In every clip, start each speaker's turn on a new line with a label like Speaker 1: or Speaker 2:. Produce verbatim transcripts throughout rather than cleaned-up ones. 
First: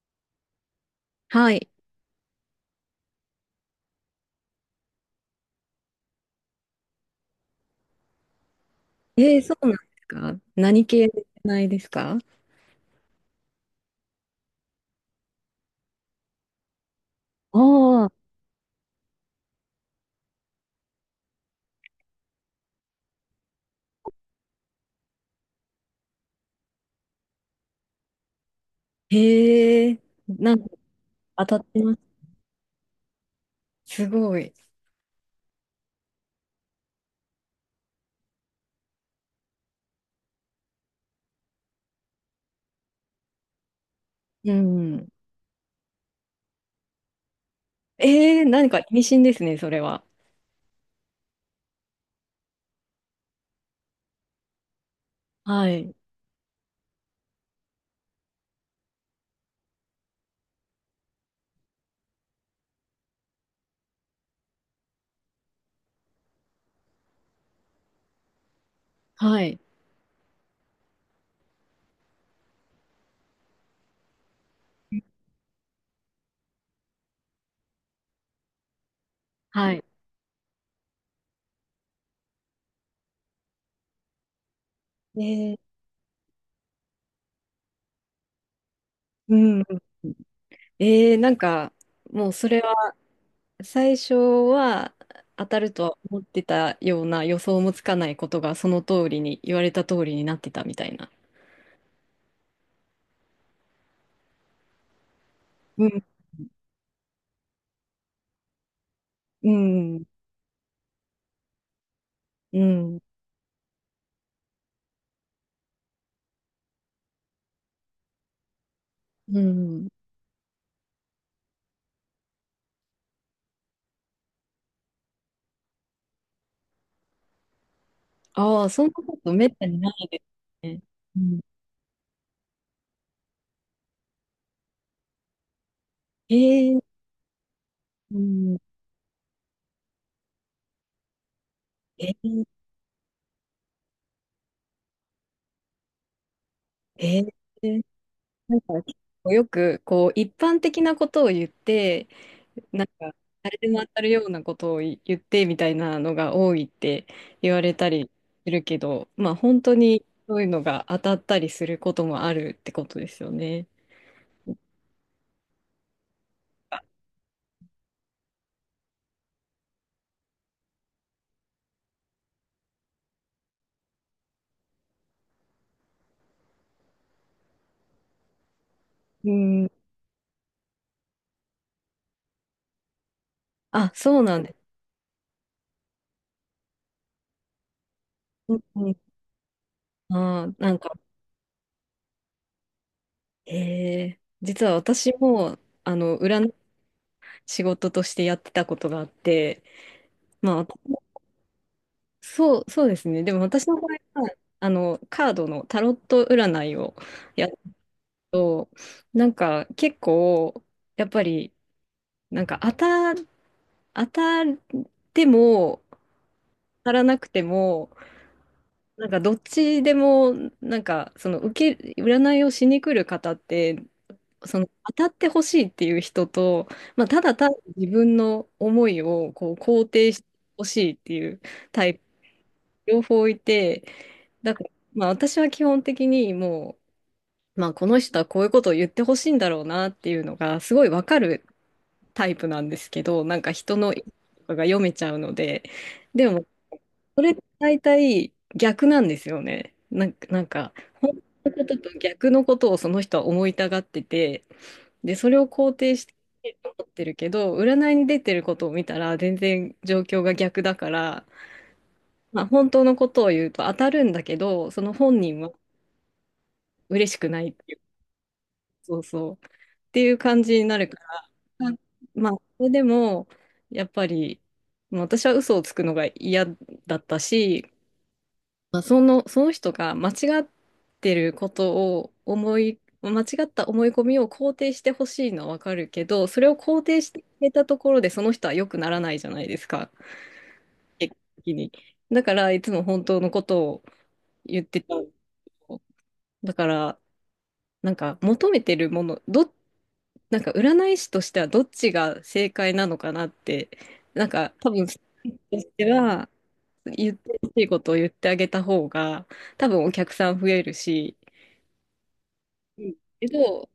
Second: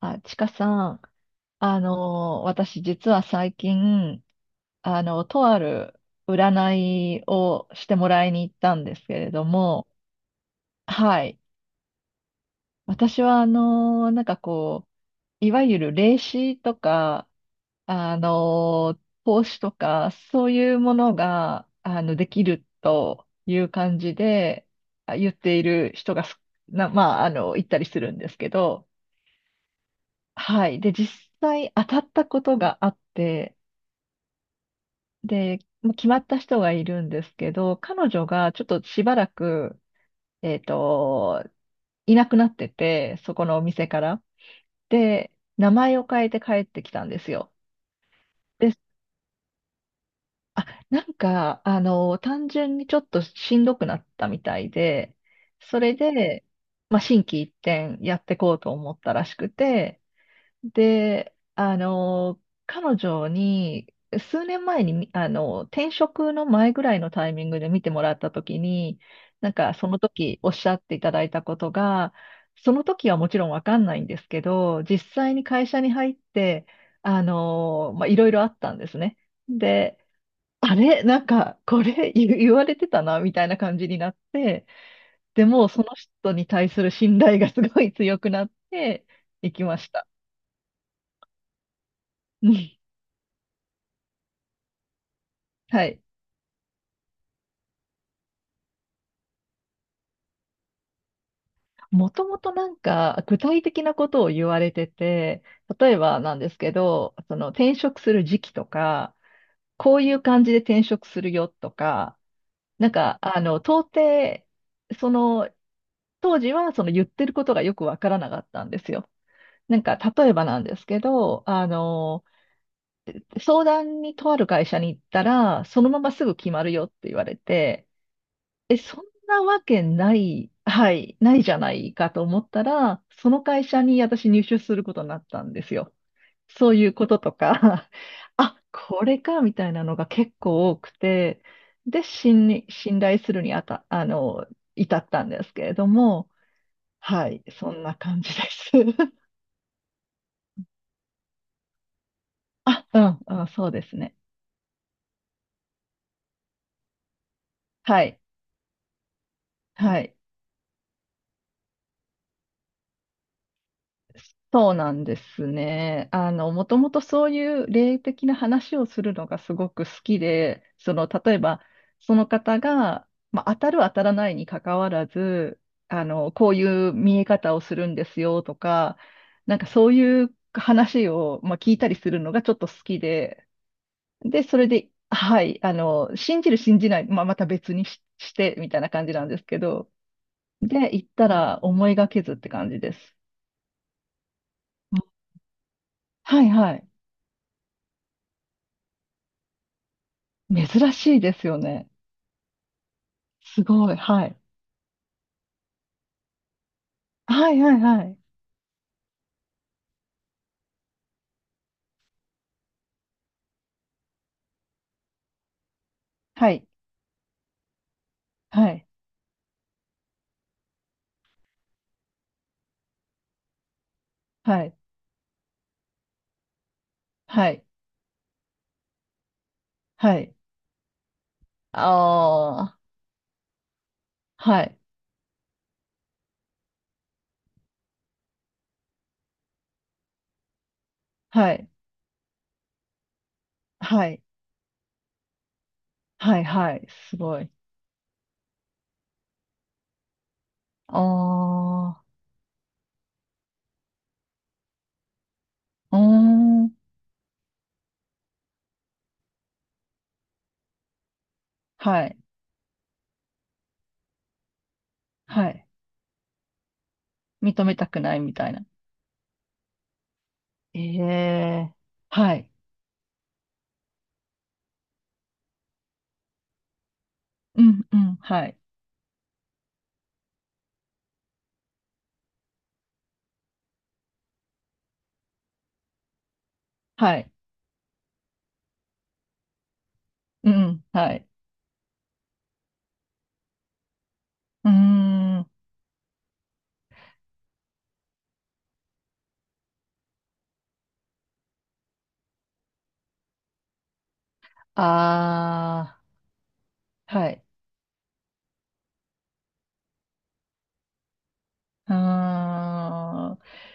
Speaker 1: あ、ちかさん、
Speaker 2: はい。
Speaker 1: あの私実は最近、あの、とある占いをしてもらいに行ったんですけれ
Speaker 2: えー、
Speaker 1: ど
Speaker 2: そうなんで
Speaker 1: も、
Speaker 2: すか、何系
Speaker 1: はい。
Speaker 2: ないですか？
Speaker 1: 私は、あのなんかこう、いわゆる霊視とか、
Speaker 2: ああ、
Speaker 1: あの投資とか、そういうものが、あの、できるという感じで、あ言っている人がすな、まあ、あの、行ったりするんですけど、
Speaker 2: へえ、なんか
Speaker 1: はい。で、実
Speaker 2: 当たっ
Speaker 1: 際
Speaker 2: て
Speaker 1: 当
Speaker 2: ます。
Speaker 1: たったことがあって、
Speaker 2: すごい。
Speaker 1: で、もう決まった人がいるんですけど、彼女がちょっとしばらく、えっと、いなくなってて、そこのお店から。
Speaker 2: うん。
Speaker 1: で、名前を変えて帰ってきたんですよ。
Speaker 2: えー、何
Speaker 1: で、
Speaker 2: か意味深ですね、それは。
Speaker 1: あ、なんか、あの、単純にちょっとしんどくなったみたいで、
Speaker 2: は
Speaker 1: そ
Speaker 2: い。
Speaker 1: れで、まあ、心機一転やってこうと思ったらしくて、で、あの、彼女に、数年前に、みあの、転職の前ぐらいのタイミングで見てもらったときに、
Speaker 2: は
Speaker 1: なん
Speaker 2: い。
Speaker 1: かその時おっしゃっていただいたことが、その時はもちろんわかんないんですけど、実際に会社に入って、あの、まあ、いろいろあったんですね。
Speaker 2: はい。
Speaker 1: で、あれ、なんか、これ言言われてたな、みたいな感じになって、
Speaker 2: え
Speaker 1: で
Speaker 2: ー。
Speaker 1: も、その人に対する信頼がすごい強くなって
Speaker 2: う
Speaker 1: い
Speaker 2: ん。
Speaker 1: きました。
Speaker 2: えー。なんか、もうそ
Speaker 1: う
Speaker 2: れ
Speaker 1: ん。
Speaker 2: は、最初は当たると
Speaker 1: は
Speaker 2: は
Speaker 1: い。
Speaker 2: 思ってたような予想もつかないことが、その通りに、言われた通りになってたみたいな。
Speaker 1: もともとなんか具体的なことを言われてて、
Speaker 2: う
Speaker 1: 例え
Speaker 2: ん。
Speaker 1: ばなんですけど、その転職する時期とか、
Speaker 2: う
Speaker 1: こう
Speaker 2: ん。
Speaker 1: いう感じで転職するよとか、
Speaker 2: う
Speaker 1: なん
Speaker 2: ん。
Speaker 1: かあの、到底、その、当時はその言ってることがよくわからなかったんですよ。
Speaker 2: う
Speaker 1: なん
Speaker 2: ん。
Speaker 1: か例えばなんですけど、あの、相談にとある会社に行ったら、そのまますぐ決まるよって言われて、
Speaker 2: ああ、そんなこと
Speaker 1: な
Speaker 2: めっ
Speaker 1: わ
Speaker 2: たに
Speaker 1: け
Speaker 2: ない
Speaker 1: な
Speaker 2: で
Speaker 1: い、
Speaker 2: すね。
Speaker 1: はい、
Speaker 2: う
Speaker 1: な
Speaker 2: ん。
Speaker 1: いじゃないかと思ったら、その会社に私入社することになったんですよ。そう
Speaker 2: え
Speaker 1: いう
Speaker 2: え。
Speaker 1: こととか、
Speaker 2: う ん。
Speaker 1: あ、これか、みたいなのが結構多くて、で、
Speaker 2: えー、
Speaker 1: 信に、信頼するにあた、あの、至ったんですけれども、
Speaker 2: え
Speaker 1: は
Speaker 2: ー、
Speaker 1: い、そんな感じで
Speaker 2: なん
Speaker 1: す。
Speaker 2: か結構よく、こう、一般的なことを言って、な
Speaker 1: あ、
Speaker 2: ん
Speaker 1: う
Speaker 2: か、
Speaker 1: ん、うん、
Speaker 2: 誰で
Speaker 1: そう
Speaker 2: も
Speaker 1: で
Speaker 2: 当
Speaker 1: す
Speaker 2: たる
Speaker 1: ね。
Speaker 2: ようなことを言ってみたいなのが多いって言われた
Speaker 1: は
Speaker 2: り
Speaker 1: い、
Speaker 2: するけど、まあ、本当
Speaker 1: は
Speaker 2: に
Speaker 1: い。
Speaker 2: そういうのが当たったりすることもあるってことですよね。
Speaker 1: そうなんですね。あの、もともとそういう霊的な話をするのがすごく好きで、その、例えば、その方が、まあ、当たる当たらないにかかわらず、あの、こういう見え方をするんですよとか、
Speaker 2: う
Speaker 1: なんか
Speaker 2: ん。
Speaker 1: そういう話を、まあ、聞いたりするのがちょっと好きで、
Speaker 2: あ、そうなん
Speaker 1: で、
Speaker 2: で
Speaker 1: それ
Speaker 2: す。
Speaker 1: で、はい、あの、信じる信じない、まあ、また別にし、し
Speaker 2: う
Speaker 1: て
Speaker 2: ん
Speaker 1: みたい
Speaker 2: う
Speaker 1: な
Speaker 2: ん。
Speaker 1: 感じなんですけど、
Speaker 2: ああ、なんか、
Speaker 1: で、行ったら思いがけずって感じです。
Speaker 2: ええ実は
Speaker 1: う
Speaker 2: 私
Speaker 1: ん、
Speaker 2: も、あの、
Speaker 1: はい、
Speaker 2: 占
Speaker 1: はい。
Speaker 2: 仕事としてやってたことがあって、まあ、
Speaker 1: 珍しいですよね。
Speaker 2: そう、そうですね。でも
Speaker 1: す
Speaker 2: 私の場
Speaker 1: ごい。
Speaker 2: 合
Speaker 1: は
Speaker 2: は、
Speaker 1: い。
Speaker 2: あの、カードのタロット占いをや
Speaker 1: は
Speaker 2: る
Speaker 1: い、はい、はい。
Speaker 2: と、なんか結構、やっぱり、なんか当た、当たっても、
Speaker 1: はい。
Speaker 2: 当たらなくても、
Speaker 1: はい。
Speaker 2: なんかどっちでも、なんかその受け、占いをしに来る方って、そ
Speaker 1: は
Speaker 2: の
Speaker 1: い。
Speaker 2: 当たってほしいっていう人と、まあ、ただ単
Speaker 1: は
Speaker 2: に
Speaker 1: い。
Speaker 2: 自分の思いをこう肯定
Speaker 1: は
Speaker 2: して
Speaker 1: い。
Speaker 2: ほしいっていう
Speaker 1: あ
Speaker 2: タイプ、
Speaker 1: あ。
Speaker 2: 両方いて、だ
Speaker 1: は
Speaker 2: から、
Speaker 1: い。
Speaker 2: まあ、私は基本的にもう、まあ、この人はこういうことを言ってほしいんだろうなっていうのがすごいわかる
Speaker 1: はい。
Speaker 2: タイプなんですけど、なんか人の意
Speaker 1: は
Speaker 2: 図
Speaker 1: い。
Speaker 2: とかが読めちゃうので、で
Speaker 1: はい。
Speaker 2: も
Speaker 1: はい。す
Speaker 2: それっ
Speaker 1: ご
Speaker 2: て
Speaker 1: い。
Speaker 2: 大体逆なんですよね。なんか、なんか、
Speaker 1: あ
Speaker 2: 本当のことと
Speaker 1: あ。
Speaker 2: 逆のことをその人は思いたがってて、で、それを肯定
Speaker 1: うー
Speaker 2: して思
Speaker 1: ん。
Speaker 2: ってるけど、占いに出てることを見たら全然状況が逆だから、
Speaker 1: はい。
Speaker 2: まあ、本当のことを言うと当たるんだけど、その本人
Speaker 1: は
Speaker 2: は
Speaker 1: い。
Speaker 2: 嬉しくないっ
Speaker 1: 認
Speaker 2: て
Speaker 1: め
Speaker 2: いう、
Speaker 1: たくないみたいな。
Speaker 2: そうそう、っていう感じになるか
Speaker 1: え
Speaker 2: ら、あ
Speaker 1: え。
Speaker 2: まあ、
Speaker 1: はい。
Speaker 2: それでも、やっぱり、まあ私は嘘をつくのが嫌だった
Speaker 1: う
Speaker 2: し、
Speaker 1: ん。うん。はい。
Speaker 2: まあ、その、その人が間違ってることを思い、間違った思い込みを肯定してほしいのはわかるけど、それを肯定し
Speaker 1: は
Speaker 2: てく
Speaker 1: い。
Speaker 2: れたところでその人は良くならないじゃないですか、
Speaker 1: うん。は
Speaker 2: 結果
Speaker 1: い。
Speaker 2: 的に。だから、いつも本当のことを言っ
Speaker 1: うー
Speaker 2: てた。
Speaker 1: ん。
Speaker 2: だから、なんか求めてるもの、ど、なんか占い師としてはどっちが正解なのかなって、なんか多分、とし
Speaker 1: あ
Speaker 2: て
Speaker 1: あ。
Speaker 2: は言っ
Speaker 1: は
Speaker 2: て
Speaker 1: い。
Speaker 2: ほしいことを言ってあげた方が、多分お客さん増えるし、
Speaker 1: うー
Speaker 2: うんけ
Speaker 1: ん。
Speaker 2: ど、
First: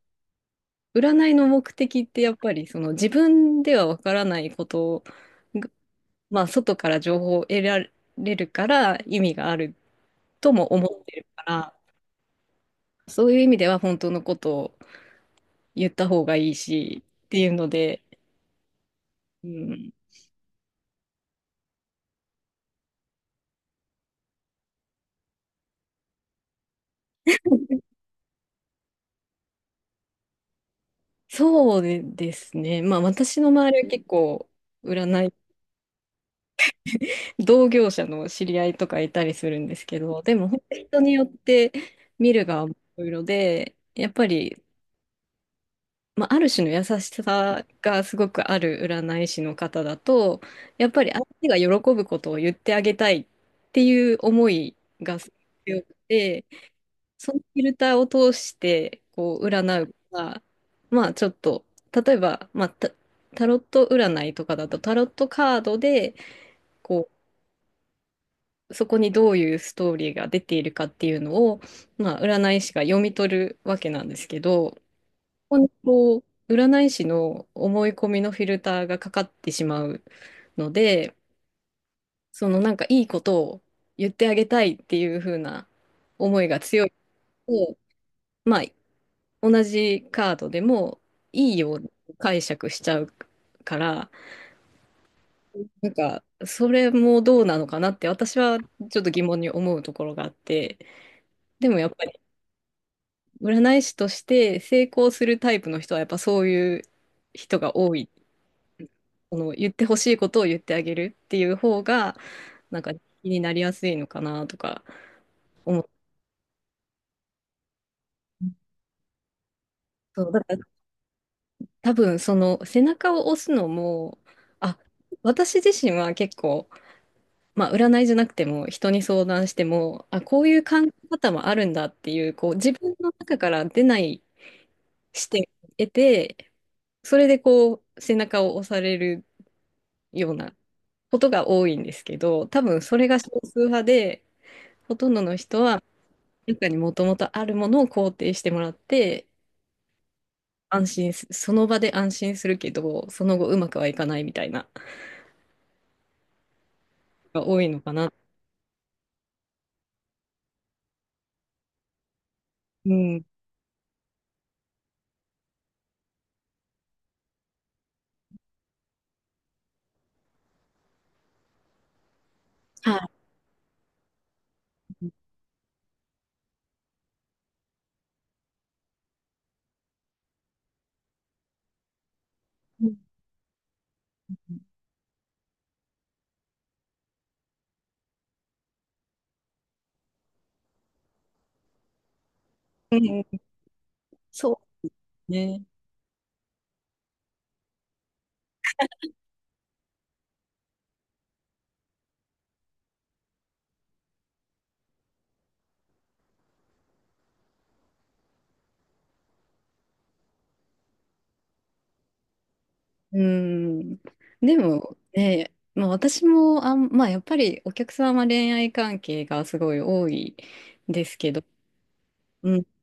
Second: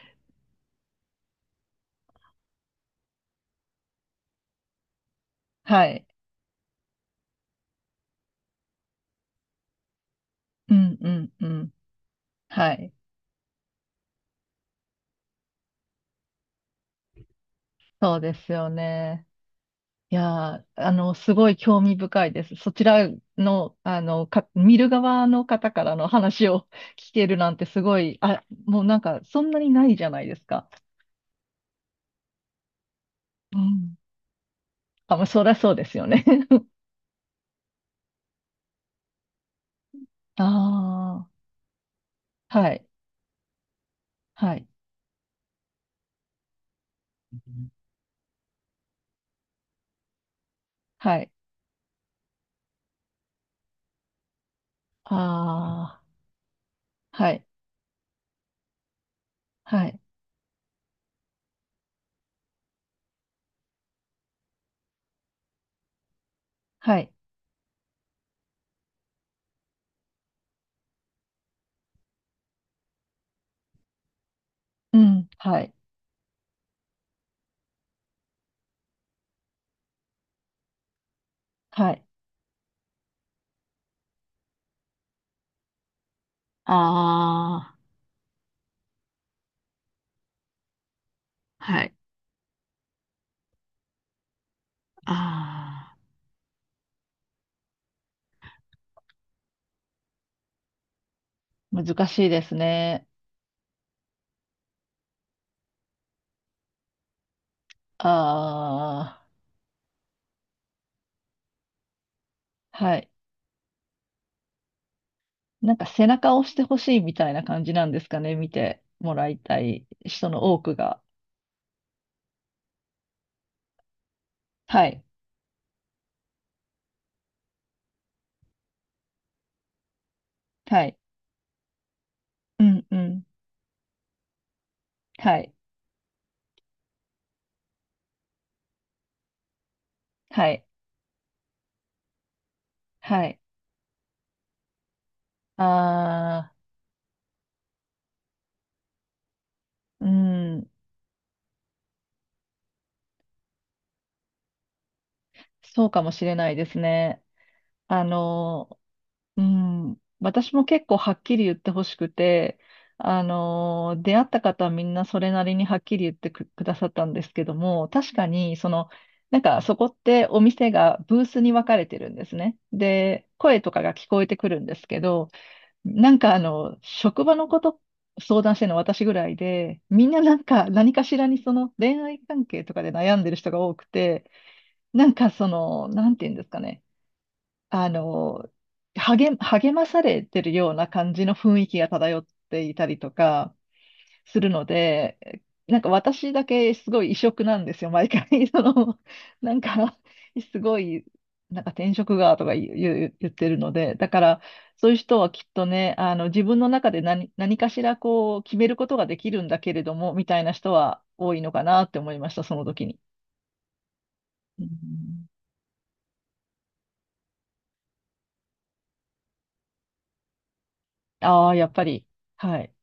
Speaker 2: 占いの目的ってやっぱりその自分ではわからないことが、
Speaker 1: はい。
Speaker 2: まあ、外から情報を得られるから意味があるとも
Speaker 1: う
Speaker 2: 思
Speaker 1: ん。
Speaker 2: っ
Speaker 1: う
Speaker 2: てる
Speaker 1: ん。
Speaker 2: か
Speaker 1: うん。
Speaker 2: ら、
Speaker 1: はい。
Speaker 2: そういう意味では本当のことを言った方がいいしっていうので、
Speaker 1: そうですよね。
Speaker 2: うん、
Speaker 1: いやー、あの、すごい興味深いです。そちらの、あの、か、見る側の方からの話を 聞けるなんてすごい、あ、もうなんか、そんなにないじゃないですか。
Speaker 2: そうですね。まあ私の
Speaker 1: う
Speaker 2: 周りは
Speaker 1: ん。
Speaker 2: 結構
Speaker 1: あ、まあ、
Speaker 2: 占い、
Speaker 1: そりゃそうですよね。
Speaker 2: 同業者の知り合いとかいたりするんですけど、でも
Speaker 1: あ
Speaker 2: 本当に人によって見る
Speaker 1: あ、
Speaker 2: 側も
Speaker 1: は
Speaker 2: い
Speaker 1: い、
Speaker 2: ろいろで、やっぱ
Speaker 1: は
Speaker 2: り
Speaker 1: い、
Speaker 2: まあ、ある種の優しさがすごくある占い師の方だと、やっぱり
Speaker 1: は
Speaker 2: 相
Speaker 1: い。
Speaker 2: 手が喜ぶことを言ってあげたいっていう思いがすごく強く
Speaker 1: あ
Speaker 2: て、
Speaker 1: あ、は
Speaker 2: そのフ
Speaker 1: い、
Speaker 2: ィルターを通してこう占う
Speaker 1: は
Speaker 2: の
Speaker 1: い、
Speaker 2: が、まあちょっと、例えば、まあ、タ、タロット占いとかだとタロットカードで
Speaker 1: は
Speaker 2: こ
Speaker 1: い、
Speaker 2: う、そこにどういうストーリーが出ているかっていうのを、まあ、占い師が読み取るわけなんですけど、こ
Speaker 1: うん、
Speaker 2: こ
Speaker 1: は
Speaker 2: に
Speaker 1: い、
Speaker 2: こう、占い師の思い込みのフィルターがかかってしまうので、
Speaker 1: はい。
Speaker 2: そのなんかいいことを言ってあげたいっていう風な思いが強い
Speaker 1: あ
Speaker 2: と、まあ、同じカードでもいい
Speaker 1: あ、
Speaker 2: よう
Speaker 1: は
Speaker 2: に
Speaker 1: い。
Speaker 2: 解釈しちゃうから、
Speaker 1: あ
Speaker 2: なん
Speaker 1: あ。
Speaker 2: か、それもどうなのかなって私はちょっと疑問に思うところがあって、でもやっぱ
Speaker 1: 難
Speaker 2: り
Speaker 1: しいですね。
Speaker 2: 占い師として成功するタイプの人はやっぱそういう人が多い、
Speaker 1: あ
Speaker 2: その言ってほしいことを言ってあげるっていう方が、
Speaker 1: あ、
Speaker 2: なんか
Speaker 1: はい。
Speaker 2: 気になりやすいのかなとか
Speaker 1: なん
Speaker 2: 思っ
Speaker 1: か
Speaker 2: て、
Speaker 1: 背中を押してほしいみたいな感じなんですかね、見てもらいたい
Speaker 2: そ
Speaker 1: 人
Speaker 2: う、だ
Speaker 1: の
Speaker 2: から
Speaker 1: 多くが。
Speaker 2: 多分その背中を押すのも、あ、
Speaker 1: はい、
Speaker 2: 私自身は結構、まあ占いじゃなくても人に相談しても、あ、こういう考
Speaker 1: はい、
Speaker 2: え方もあるんだっていう、こう
Speaker 1: う
Speaker 2: 自
Speaker 1: ん、
Speaker 2: 分
Speaker 1: う
Speaker 2: の
Speaker 1: ん、
Speaker 2: 中から出ない視
Speaker 1: は
Speaker 2: 点
Speaker 1: い、
Speaker 2: を得て、それでこう背中を押されるよう
Speaker 1: は
Speaker 2: な
Speaker 1: い、
Speaker 2: ことが多いんですけど、多分それが少
Speaker 1: はい。
Speaker 2: 数派で、ほとんどの人は
Speaker 1: ああ、
Speaker 2: 中にもともとあるものを肯定してもらって、
Speaker 1: うん、
Speaker 2: 安心す、その場で安心するけど、その後うまくはいかないみたいな、
Speaker 1: そうかもしれないですね。
Speaker 2: が多いのか
Speaker 1: あ
Speaker 2: な。
Speaker 1: のうん、私も結構はっきり言ってほしくて、
Speaker 2: う
Speaker 1: あ
Speaker 2: ん。
Speaker 1: のー出会った方はみんなそれなりにはっきり言ってく、くださったんですけども、確かに、その、なんかそこってお店がブースに分かれてるんですね。
Speaker 2: は
Speaker 1: で、声とかが聞こえてくるんですけど、なんかあの、職場のこと相談してるの私ぐらいで、みんななんか何かしらにその恋愛関係とか
Speaker 2: い。う
Speaker 1: で
Speaker 2: ん。
Speaker 1: 悩んでる人が多くて、なんかその、なんて言うんですかね。あの、励、励まされてるような感じの雰囲気が漂っていたりとかする
Speaker 2: そ
Speaker 1: の
Speaker 2: う
Speaker 1: で、
Speaker 2: ね。
Speaker 1: なんか私だけすごい異色なんですよ、毎回。その、なんか、すごい、なんか転職がとか言う、言う言ってるので、だから、そういう人はきっとね、あの、自分の中で何、何かしらこう、決めることができるんだけれども、みたいな人は多いのかなって思いました、その時に。
Speaker 2: うん。で
Speaker 1: う
Speaker 2: も
Speaker 1: ん、
Speaker 2: ね、まあ私もあん、まあやっぱりお客様恋愛関係がすごい多いですけど、
Speaker 1: ああ、やっぱり。
Speaker 2: う
Speaker 1: は
Speaker 2: ん。
Speaker 1: い。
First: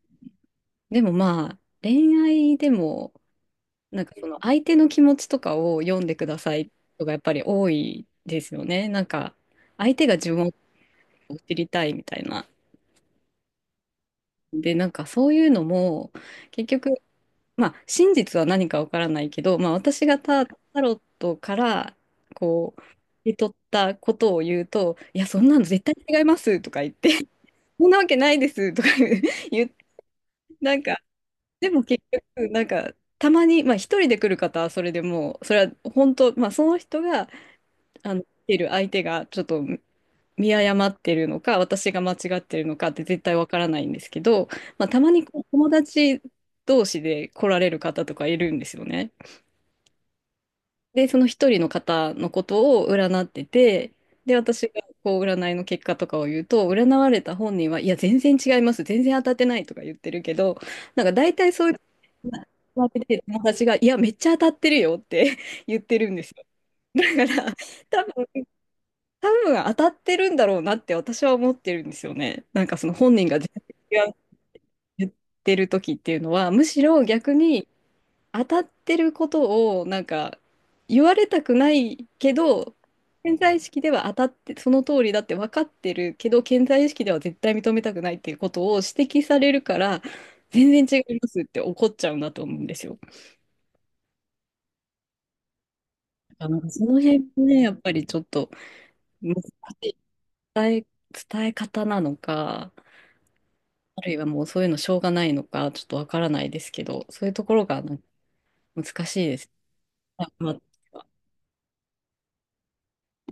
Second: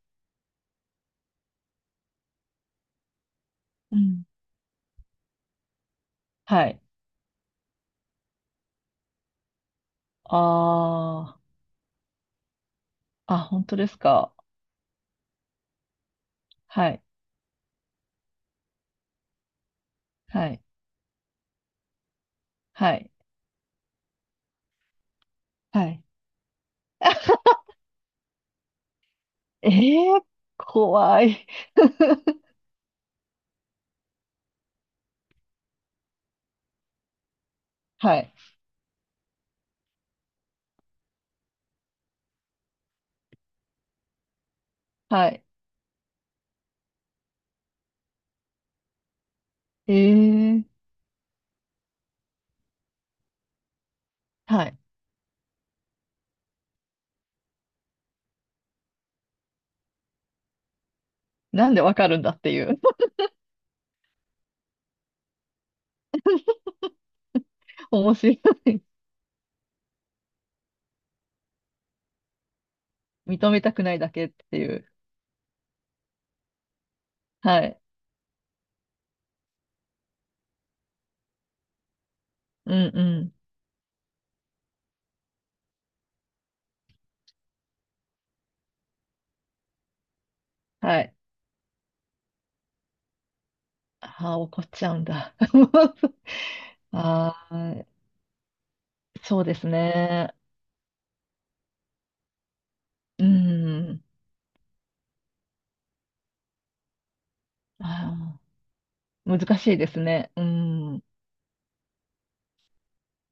Speaker 2: でもまあ、恋愛でも、
Speaker 1: う
Speaker 2: なんか
Speaker 1: ん。
Speaker 2: その相手の気持ちとかを読んでくださ
Speaker 1: は
Speaker 2: い
Speaker 1: い。
Speaker 2: とかやっぱり多いですよね。なんか、相手が自分を
Speaker 1: あ
Speaker 2: を知りたいみたいな。
Speaker 1: あ、あ、本当ですか。
Speaker 2: で、なんかそういうのも、結
Speaker 1: は
Speaker 2: 局、
Speaker 1: い、
Speaker 2: まあ、真実は何かわからないけど、まあ、私がタ、
Speaker 1: はい、
Speaker 2: タロットから、こう、
Speaker 1: は
Speaker 2: 受
Speaker 1: い、
Speaker 2: け取ったことを言うと、いや、そんなの
Speaker 1: は
Speaker 2: 絶対
Speaker 1: い。
Speaker 2: 違いますとか言って、そんなわけないですとか 言
Speaker 1: え
Speaker 2: って、
Speaker 1: ー、
Speaker 2: なんか、
Speaker 1: 怖い。
Speaker 2: でも結局、なんか、たまに、まあ、一人で来る方はそれでもう、それは本当、まあ、その人が、あ
Speaker 1: は
Speaker 2: の、来
Speaker 1: い、
Speaker 2: てる相手が、ちょっと見誤ってるのか、私が間違ってるのかって絶対わからないんですけど、まあ、たまに
Speaker 1: は
Speaker 2: こう
Speaker 1: い。
Speaker 2: 友達同士で来られる方とかいるんですよね。
Speaker 1: えー、
Speaker 2: で、その一人の方のことを占ってて、で、
Speaker 1: は
Speaker 2: 私
Speaker 1: い。
Speaker 2: がこう占いの結果とかを言うと、占われた本人は、いや、全然違います、全然当たってないとか言ってるけど、なんか大体そ
Speaker 1: な
Speaker 2: うい
Speaker 1: ん
Speaker 2: う
Speaker 1: でわかるんだっていう。
Speaker 2: 友達が、いや、めっちゃ当たってるよって 言ってるんですよ。だから、多
Speaker 1: 面白い。
Speaker 2: 分多分当たってるんだろうなって私は思ってるんですよね。なんかその本人が全
Speaker 1: 認めたくないだ
Speaker 2: 然
Speaker 1: けっていう。
Speaker 2: 言ってる時っていうのは、むしろ逆
Speaker 1: は
Speaker 2: に
Speaker 1: い。
Speaker 2: 当たってることをなんか言われたくないけど、
Speaker 1: うん、うん。
Speaker 2: 潜在意識では当たって、その通りだって分かってるけど、潜在意識では絶対認めたくないっていうことを指摘されるから、全然
Speaker 1: は
Speaker 2: 違
Speaker 1: い。
Speaker 2: いますって怒っちゃうんだと思うんですよ。
Speaker 1: ああ、怒っちゃうんだ。
Speaker 2: なんかその辺
Speaker 1: あ
Speaker 2: もね、やっ
Speaker 1: あ、
Speaker 2: ぱりちょっと難
Speaker 1: そう
Speaker 2: し
Speaker 1: です
Speaker 2: い
Speaker 1: ね。
Speaker 2: 伝え方なのか、
Speaker 1: う
Speaker 2: あ
Speaker 1: ん。
Speaker 2: るいはもうそういうのしょうがないのか、ちょっとわからないですけど、そういうところがなんか
Speaker 1: あ
Speaker 2: 難しいで
Speaker 1: あ難
Speaker 2: す。
Speaker 1: しいです
Speaker 2: あ
Speaker 1: ね。う
Speaker 2: まあ
Speaker 1: ん。